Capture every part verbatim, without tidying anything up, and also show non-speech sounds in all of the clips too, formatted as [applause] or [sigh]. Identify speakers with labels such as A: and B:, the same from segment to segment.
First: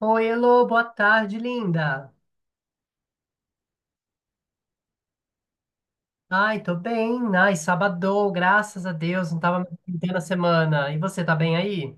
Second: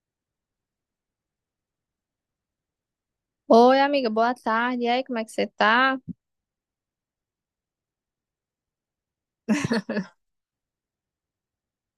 A: Oi, Elô, boa tarde, linda.
B: Oi, amiga, boa tarde. E aí, como é que você tá?
A: Ai, tô bem. Ai, sabadou, graças a Deus, não tava mais na semana. E você, tá bem aí?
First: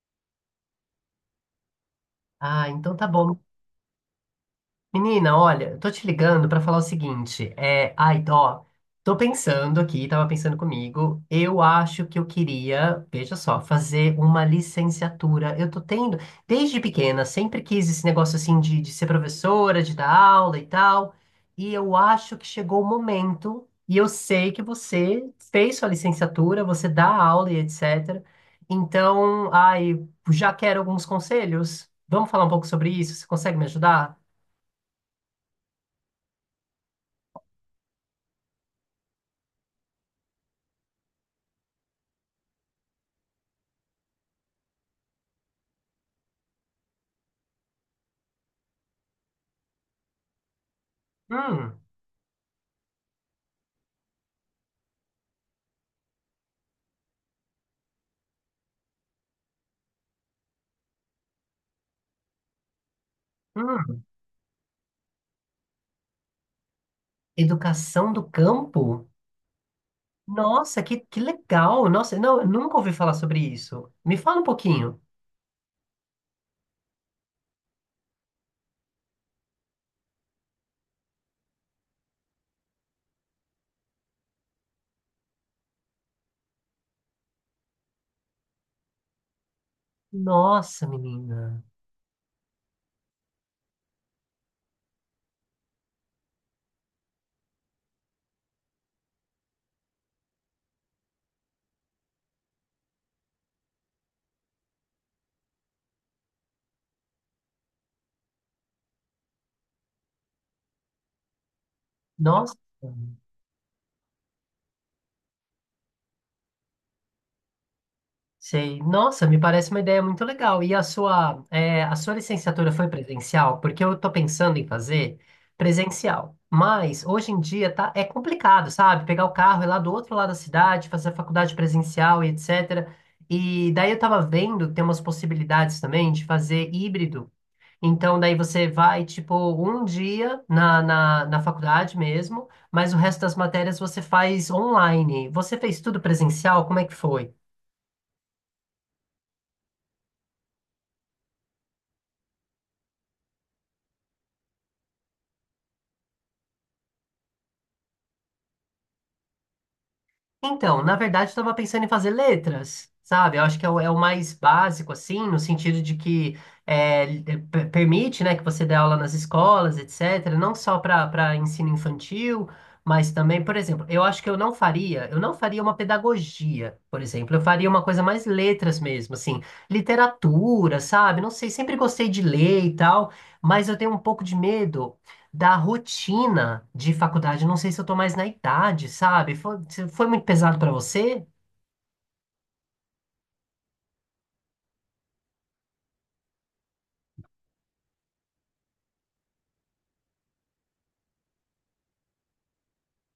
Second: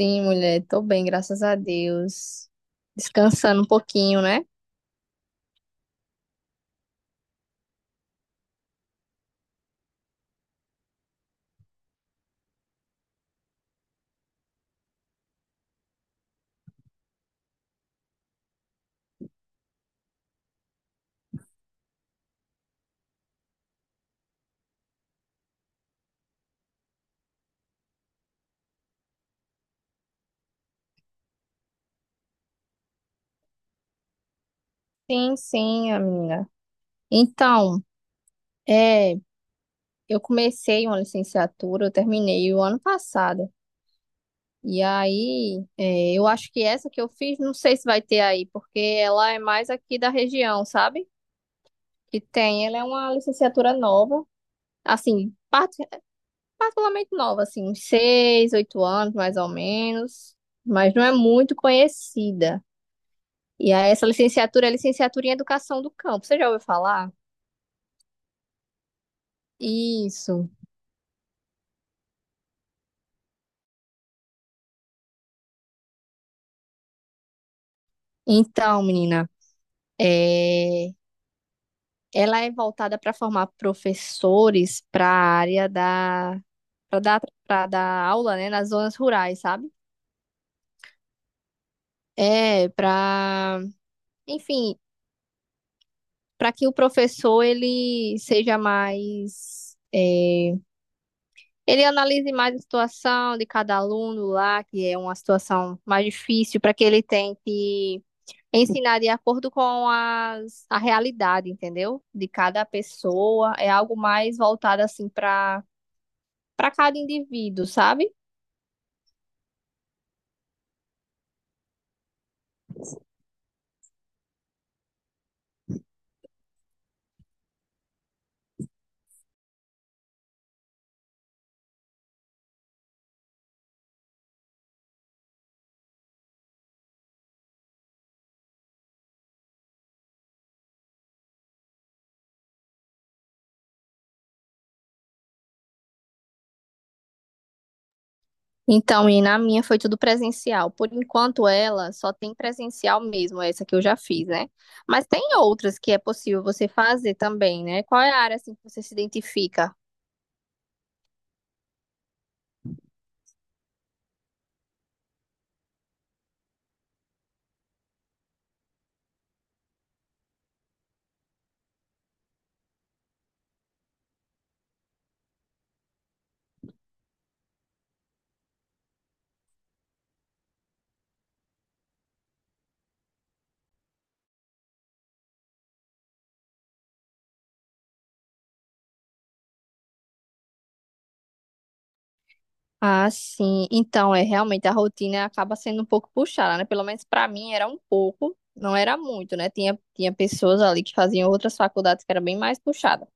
B: Sim, mulher, tô bem, graças a Deus.
A: Ah, então tá bom.
B: Descansando um pouquinho, né?
A: Menina, olha, tô te ligando pra falar o seguinte, é, ai, ó, tô pensando aqui, tava pensando comigo, eu acho que eu queria, veja só, fazer uma licenciatura. Eu tô tendo, desde pequena, sempre quis esse negócio assim de, de ser professora, de dar aula e tal, e eu acho que chegou o momento, e eu sei que você fez sua licenciatura, você dá aula e etcétera. Então, ai, já quero alguns conselhos. Vamos falar um pouco sobre isso? Você consegue me ajudar?
B: Sim, sim, amiga. Então, é, eu comecei uma licenciatura, eu terminei o ano passado. E aí, é, eu acho que essa que eu fiz, não sei se vai ter aí, porque ela é mais aqui da região, sabe?
A: Hum.
B: Que tem, ela é uma licenciatura nova. Assim, particularmente nova, assim, uns seis, oito anos, mais ou menos, mas não é muito conhecida. E aí,
A: Hum,
B: essa licenciatura é licenciatura em Educação do Campo. Você já ouviu falar?
A: Educação do Campo?
B: Isso.
A: Nossa, que, que legal! Nossa, não, eu nunca ouvi falar sobre isso. Me fala um pouquinho.
B: Então, menina, é... ela é voltada para formar professores para a área da para dar para dar aula, né, nas zonas rurais, sabe?
A: Nossa, menina.
B: É, para, enfim, para que o professor ele seja mais é, ele analise mais a situação de cada aluno lá, que é uma situação mais difícil, para que ele tente ensinar de acordo com as, a realidade, entendeu? De
A: Nossa.
B: cada pessoa. É algo mais voltado assim para para cada indivíduo, sabe?
A: Sei. Nossa, me parece uma ideia muito legal. E a sua, é, a sua licenciatura foi presencial? Porque eu estou pensando em fazer presencial. Mas hoje em dia tá, é complicado, sabe? Pegar o carro e ir lá do outro lado da cidade, fazer a faculdade presencial e etcétera. E daí eu estava vendo que tem umas possibilidades também de fazer híbrido. Então, daí você vai, tipo, um dia na, na, na faculdade mesmo, mas o resto das matérias você faz online. Você fez tudo presencial? Como é que foi?
B: Então, e na minha foi tudo presencial. Por enquanto, ela só tem presencial mesmo, essa que eu já fiz, né? Mas tem outras que é possível você fazer também, né? Qual é a área assim que você se identifica?
A: Então, na verdade, eu estava pensando em fazer letras, sabe? Eu acho que é o, é o, mais básico, assim, no sentido de que é, l- eh, per- permite, né, que você dê aula nas escolas, etcétera, não só para para ensino infantil, mas também, por exemplo, eu acho que eu não faria, eu não faria uma pedagogia, por exemplo, eu faria uma coisa mais letras mesmo, assim, literatura, sabe? Não sei, sempre gostei de ler e tal, mas eu tenho um pouco de medo da rotina de faculdade. Não sei se eu tô mais na idade, sabe? Foi, se foi muito pesado pra você?
B: Ah, sim. Então, é realmente a rotina acaba sendo um pouco puxada, né? Pelo menos pra mim era um pouco, não era muito, né? Tinha, tinha pessoas ali que faziam outras faculdades que era bem mais puxada.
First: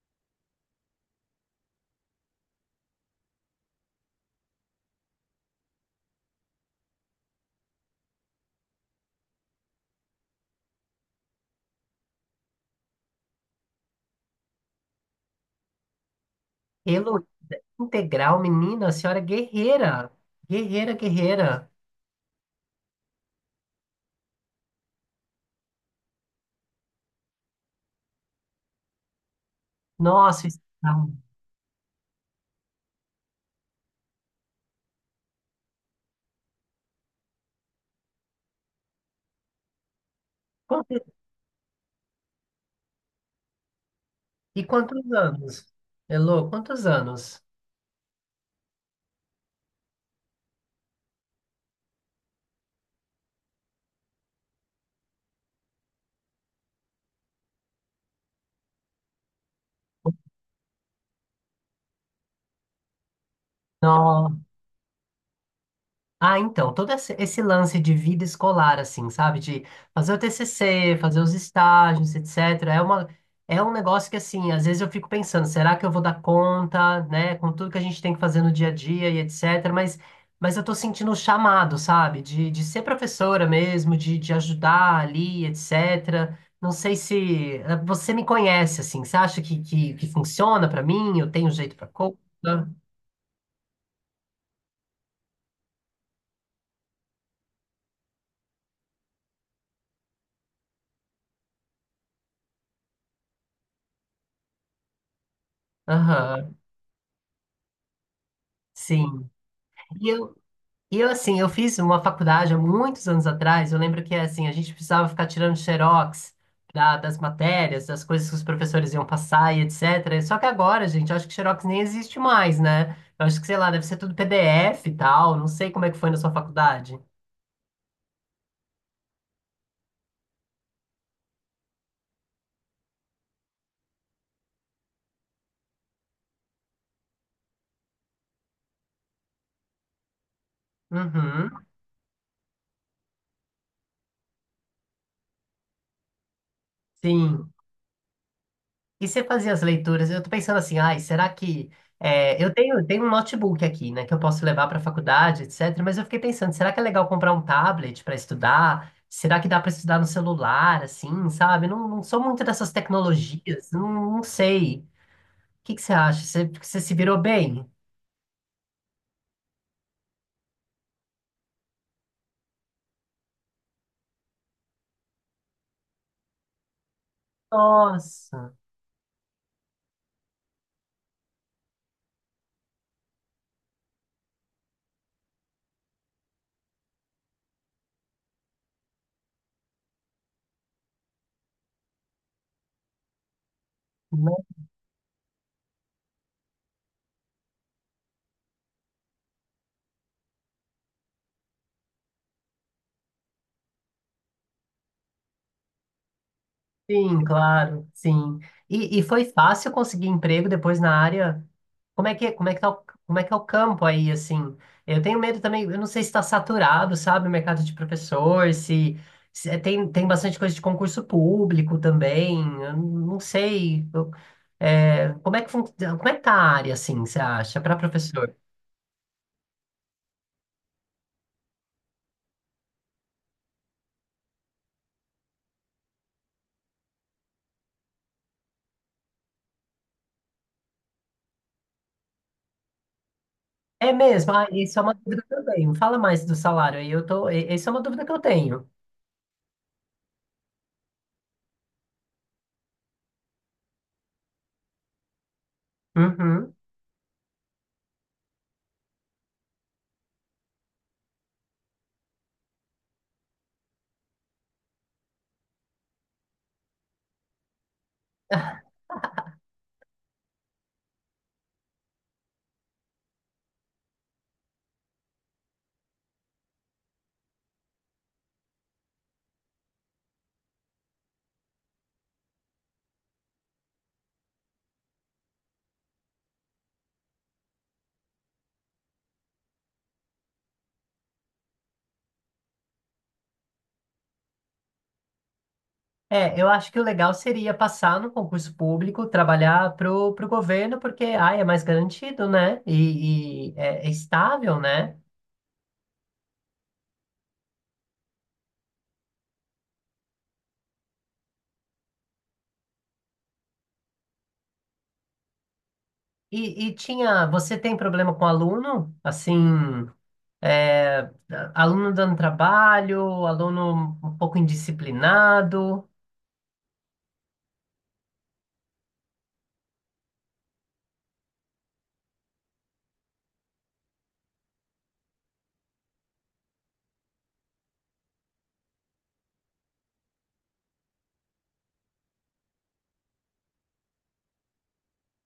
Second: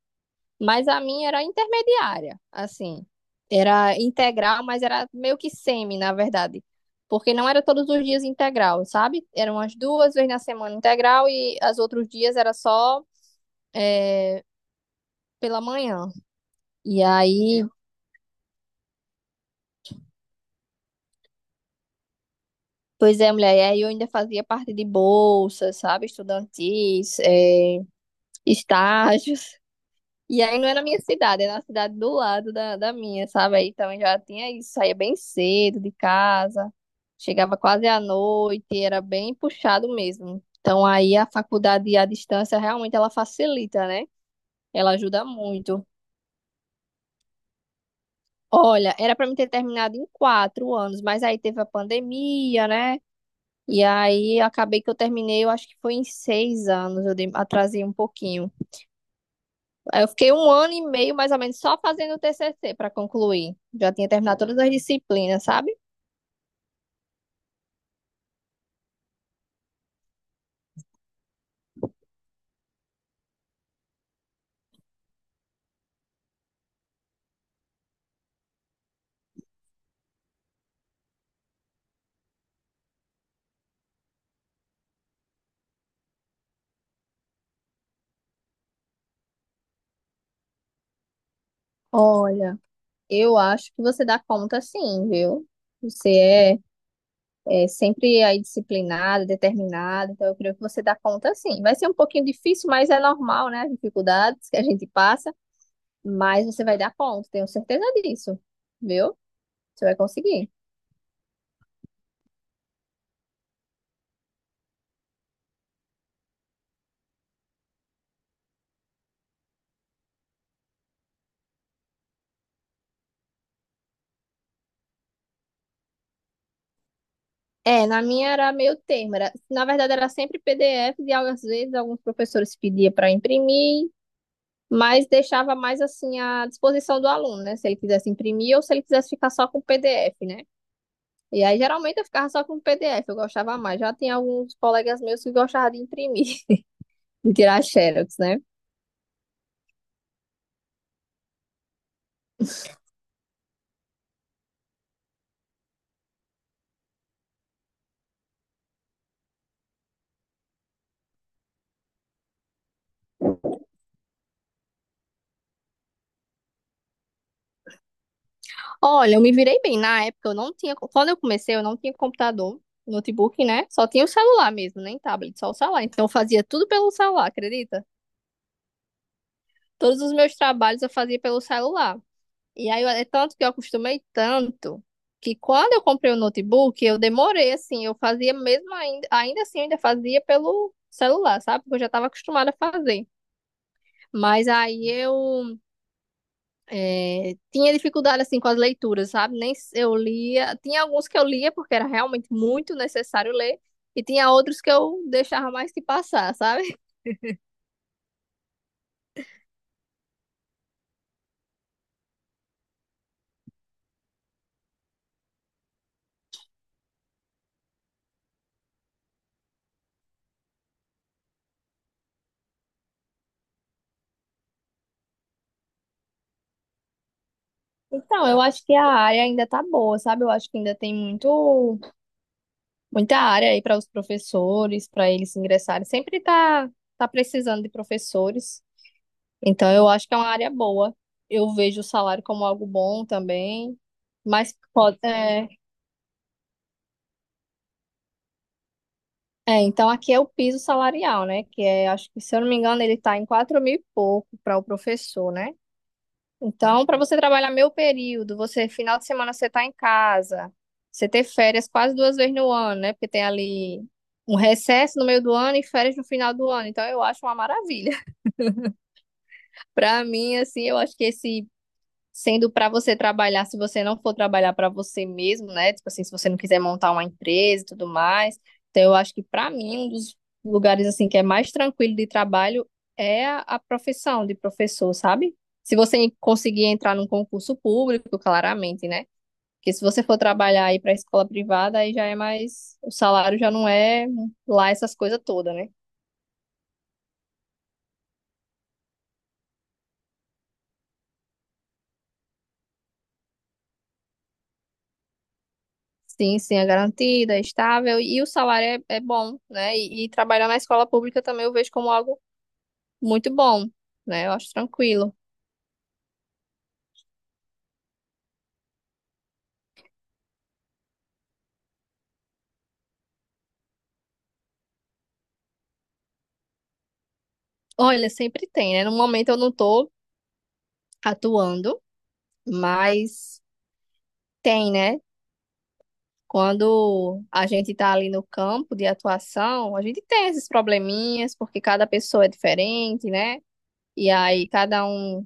B: Mas a minha era intermediária, assim. Era integral, mas era meio que semi, na verdade. Porque não era todos os dias integral, sabe? Eram as duas vezes na semana integral e os outros dias era só, eh, pela manhã. E
A: Elo,
B: aí
A: integral, menina, a senhora é guerreira. Guerreira, guerreira.
B: pois é, mulher, e aí eu ainda fazia parte de bolsas, sabe, estudantis, eh, estágios. E
A: Nossa,
B: aí
A: isso-
B: não é na minha cidade, é na cidade do lado da, da minha, sabe? Aí também já tinha isso, saía bem cedo de casa, chegava quase à noite, era bem puxado mesmo. Então
A: Quanto-
B: aí a faculdade à distância realmente ela facilita, né?
A: e
B: Ela
A: quantos
B: ajuda
A: anos?
B: muito.
A: Elo, quantos anos?
B: Olha, era para mim ter terminado em quatro anos, mas aí teve a pandemia, né? E aí acabei que eu terminei, eu acho que foi em seis anos, eu dei- atrasei um pouquinho. Aí eu fiquei um ano e meio, mais ou menos, só fazendo o T C C para concluir. Já tinha terminado todas as disciplinas, sabe?
A: Ah, então, todo esse esse lance de vida escolar, assim, sabe? De fazer o T C C, fazer os estágios, etcétera. É uma, é um negócio que, assim, às vezes eu fico pensando, será que eu vou dar conta, né? Com tudo que a gente tem que fazer no dia a dia e etcétera. Mas, mas eu tô sentindo o chamado, sabe? De, de ser professora mesmo, de, de ajudar ali, etcétera. Não sei se eh, você me conhece, assim. Você acha que, que, que funciona pra mim? Eu tenho jeito pra coisa?
B: Olha, eu acho que você dá conta sim, viu? Você é, é sempre aí disciplinada, determinada, então eu creio que você dá conta sim. Vai ser um pouquinho difícil, mas é normal, né? As dificuldades que a gente passa, mas
A: Aham,
B: você vai dar conta, tenho certeza disso, viu?
A: sim.
B: Você vai conseguir.
A: E eu, assim, eu fiz uma faculdade há muitos anos atrás. Eu lembro que, assim, a gente precisava ficar tirando xerox da- das matérias, das coisas que os professores iam passar e etcétera. Só que agora, gente, eu acho que xerox nem existe mais, né? Eu acho que, sei lá, deve ser tudo P D F e tal. Não sei como é que foi na sua faculdade.
B: É, na minha era meio termo. Era, na verdade, era sempre P D F e às vezes alguns professores pediam para imprimir, mas deixava mais assim à disposição do aluno, né? Se ele quisesse imprimir ou se ele quisesse ficar só com o P D F, né? E aí
A: Uhum,
B: geralmente eu ficava só com o P D F, eu gostava mais. Já tem alguns colegas meus que gostavam de imprimir, [laughs] de
A: sim.
B: tirar xerox, né?
A: E você fazia as leituras? Eu tô pensando assim, ai, será que. é, eu tenho, tenho, um notebook aqui, né, que eu posso levar para a faculdade, etcétera. Mas eu fiquei pensando, será que é legal comprar um tablet para estudar? Será que dá para estudar no celular, assim, sabe? Não, não sou muito dessas tecnologias, não, não sei. O que que você acha? Você, você se virou bem?
B: Olha, eu me virei bem. Na época eu não tinha, quando eu comecei, eu não tinha computador. Notebook, né? Só tinha o celular mesmo, nem tablet, só o celular. Então eu fazia tudo pelo celular, acredita?
A: Nossa!
B: Todos os meus trabalhos eu fazia pelo celular. E aí, eu- é tanto que eu acostumei tanto que quando eu comprei o notebook, eu demorei, assim, eu fazia mesmo ainda, ainda assim, eu ainda fazia pelo celular, sabe? Porque eu já estava acostumada a fazer. Mas aí eu é, tinha dificuldade, assim, com as leituras, sabe? Nem s- Eu lia. Tinha alguns que eu lia porque era realmente muito necessário ler. E tinha outros que eu deixava mais que passar, sabe? [laughs]
A: Sim, claro, sim. E, e foi fácil conseguir emprego depois na área? Como é que, como é que tá o, como é que é o campo aí, assim? Eu tenho medo também, eu não sei se está saturado, sabe, o mercado de professor, se, se é- tem, tem bastante coisa de concurso público também, eu não sei. Eu- é, como é que, fun- como é que tá a área, assim, você acha, para
B: Então,
A: professor?
B: eu acho que a área ainda tá boa, sabe? Eu acho que ainda tem muito Muita área aí para os professores, para eles ingressarem. Sempre tá, tá precisando de professores. Então, eu acho que é uma área boa. Eu vejo o salário como algo bom também.
A: É mesmo? Ah,
B: Mas
A: isso é uma
B: pode.
A: dúvida
B: É,
A: também. Fala mais do salário aí, eu tô, e- essa é uma dúvida que eu tenho.
B: é, então, aqui é o piso salarial, né? Que é, acho que, se eu não me engano, ele está em quatro mil e pouco para o professor, né?
A: Uhum.
B: Então, para você trabalhar meio período, você final de semana você tá em casa, você ter férias quase duas vezes no ano, né? Porque tem ali um recesso no meio do ano e férias no final do ano. Então, eu acho uma maravilha. [laughs] Para mim, assim, eu acho que esse sendo para você trabalhar, se você não for trabalhar para você mesmo, né? Tipo assim, se você não quiser montar uma empresa e tudo mais. Então, eu acho que para mim, um dos lugares assim que é mais tranquilo de trabalho é a a profissão de professor, sabe? Se você conseguir entrar num concurso público, claramente, né? Porque se você for trabalhar aí para escola privada, aí já é mais, o salário já não é lá essas coisas todas, né?
A: É, eu acho que o legal seria passar no concurso público, trabalhar pro, pro governo, porque, ai, é mais garantido, né? E, e é, é, estável, né?
B: Sim, sim, é garantida, é estável e o salário é, é bom, né? E, e trabalhar na escola pública também eu vejo como algo muito bom, né? Eu acho tranquilo.
A: E, e tinha, você tem problema com aluno? Assim, é, aluno dando trabalho, aluno um pouco indisciplinado.
B: Olha, sempre tem, né? No momento eu não tô atuando, mas tem, né? Quando a gente tá ali no campo de atuação, a gente tem esses probleminhas, porque cada pessoa é diferente, né? E aí cada um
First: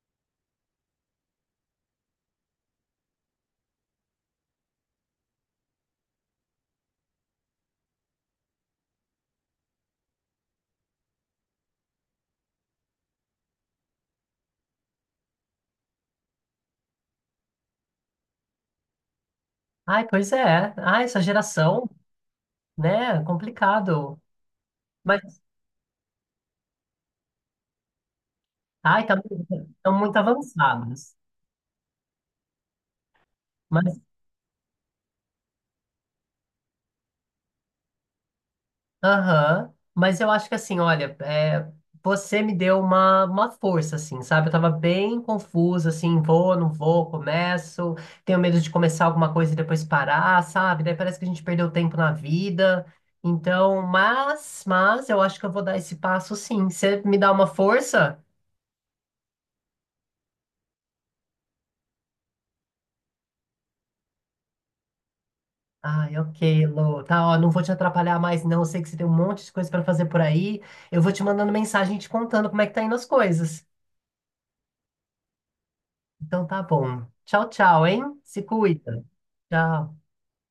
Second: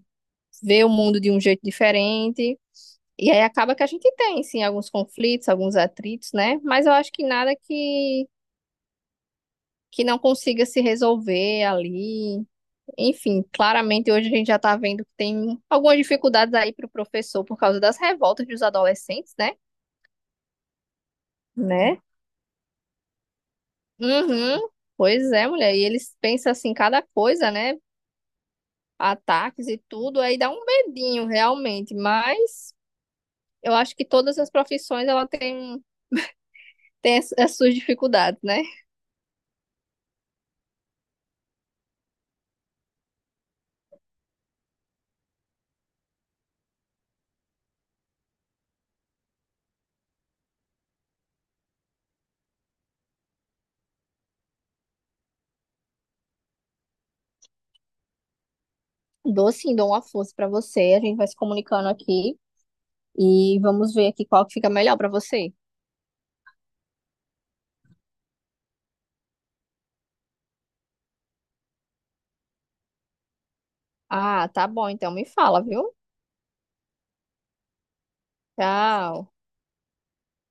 B: vê o mundo de um jeito diferente. E aí acaba que a gente tem, sim, alguns conflitos, alguns atritos, né? Mas eu acho que, nada que, que não consiga se resolver ali, enfim, claramente hoje a gente já está vendo que tem algumas dificuldades aí para o professor por causa das revoltas dos adolescentes, né?
A: Ai, pois é. Ai, essa geração,
B: Né?
A: né? É complicado.
B: Uhum. Pois
A: Mas,
B: é, mulher. E eles pensam assim, cada coisa, né?
A: ai, tá,
B: Ataques e
A: estão muito
B: tudo, aí dá um
A: avançados.
B: medinho realmente. Mas eu acho
A: Mas.
B: que todas as profissões ela tem, tem as, as suas dificuldades, né?
A: Aham, mas eu acho que assim, olha, é, você me deu uma, uma força, assim, sabe? Eu tava bem confusa, assim, vou, não vou, começo, tenho medo de começar alguma coisa e depois parar, sabe? Daí parece que a gente perdeu tempo na vida. Então, mas, mas eu acho que eu vou dar esse passo sim. Você me dá uma força?
B: Dou sim, dou uma força para você. A gente vai se comunicando aqui e vamos ver aqui qual que fica melhor para você.
A: Ai, ok, Lô. Tá, ó, não vou te atrapalhar mais, não. Eu sei que você tem um monte de coisa pra fazer por aí. Eu vou te mandando mensagem te contando como é que tá indo as coisas.
B: Ah, tá bom. Então me fala, viu?
A: Então tá bom. Tchau, tchau, hein? Se cuida.
B: Tchau.
A: Tchau.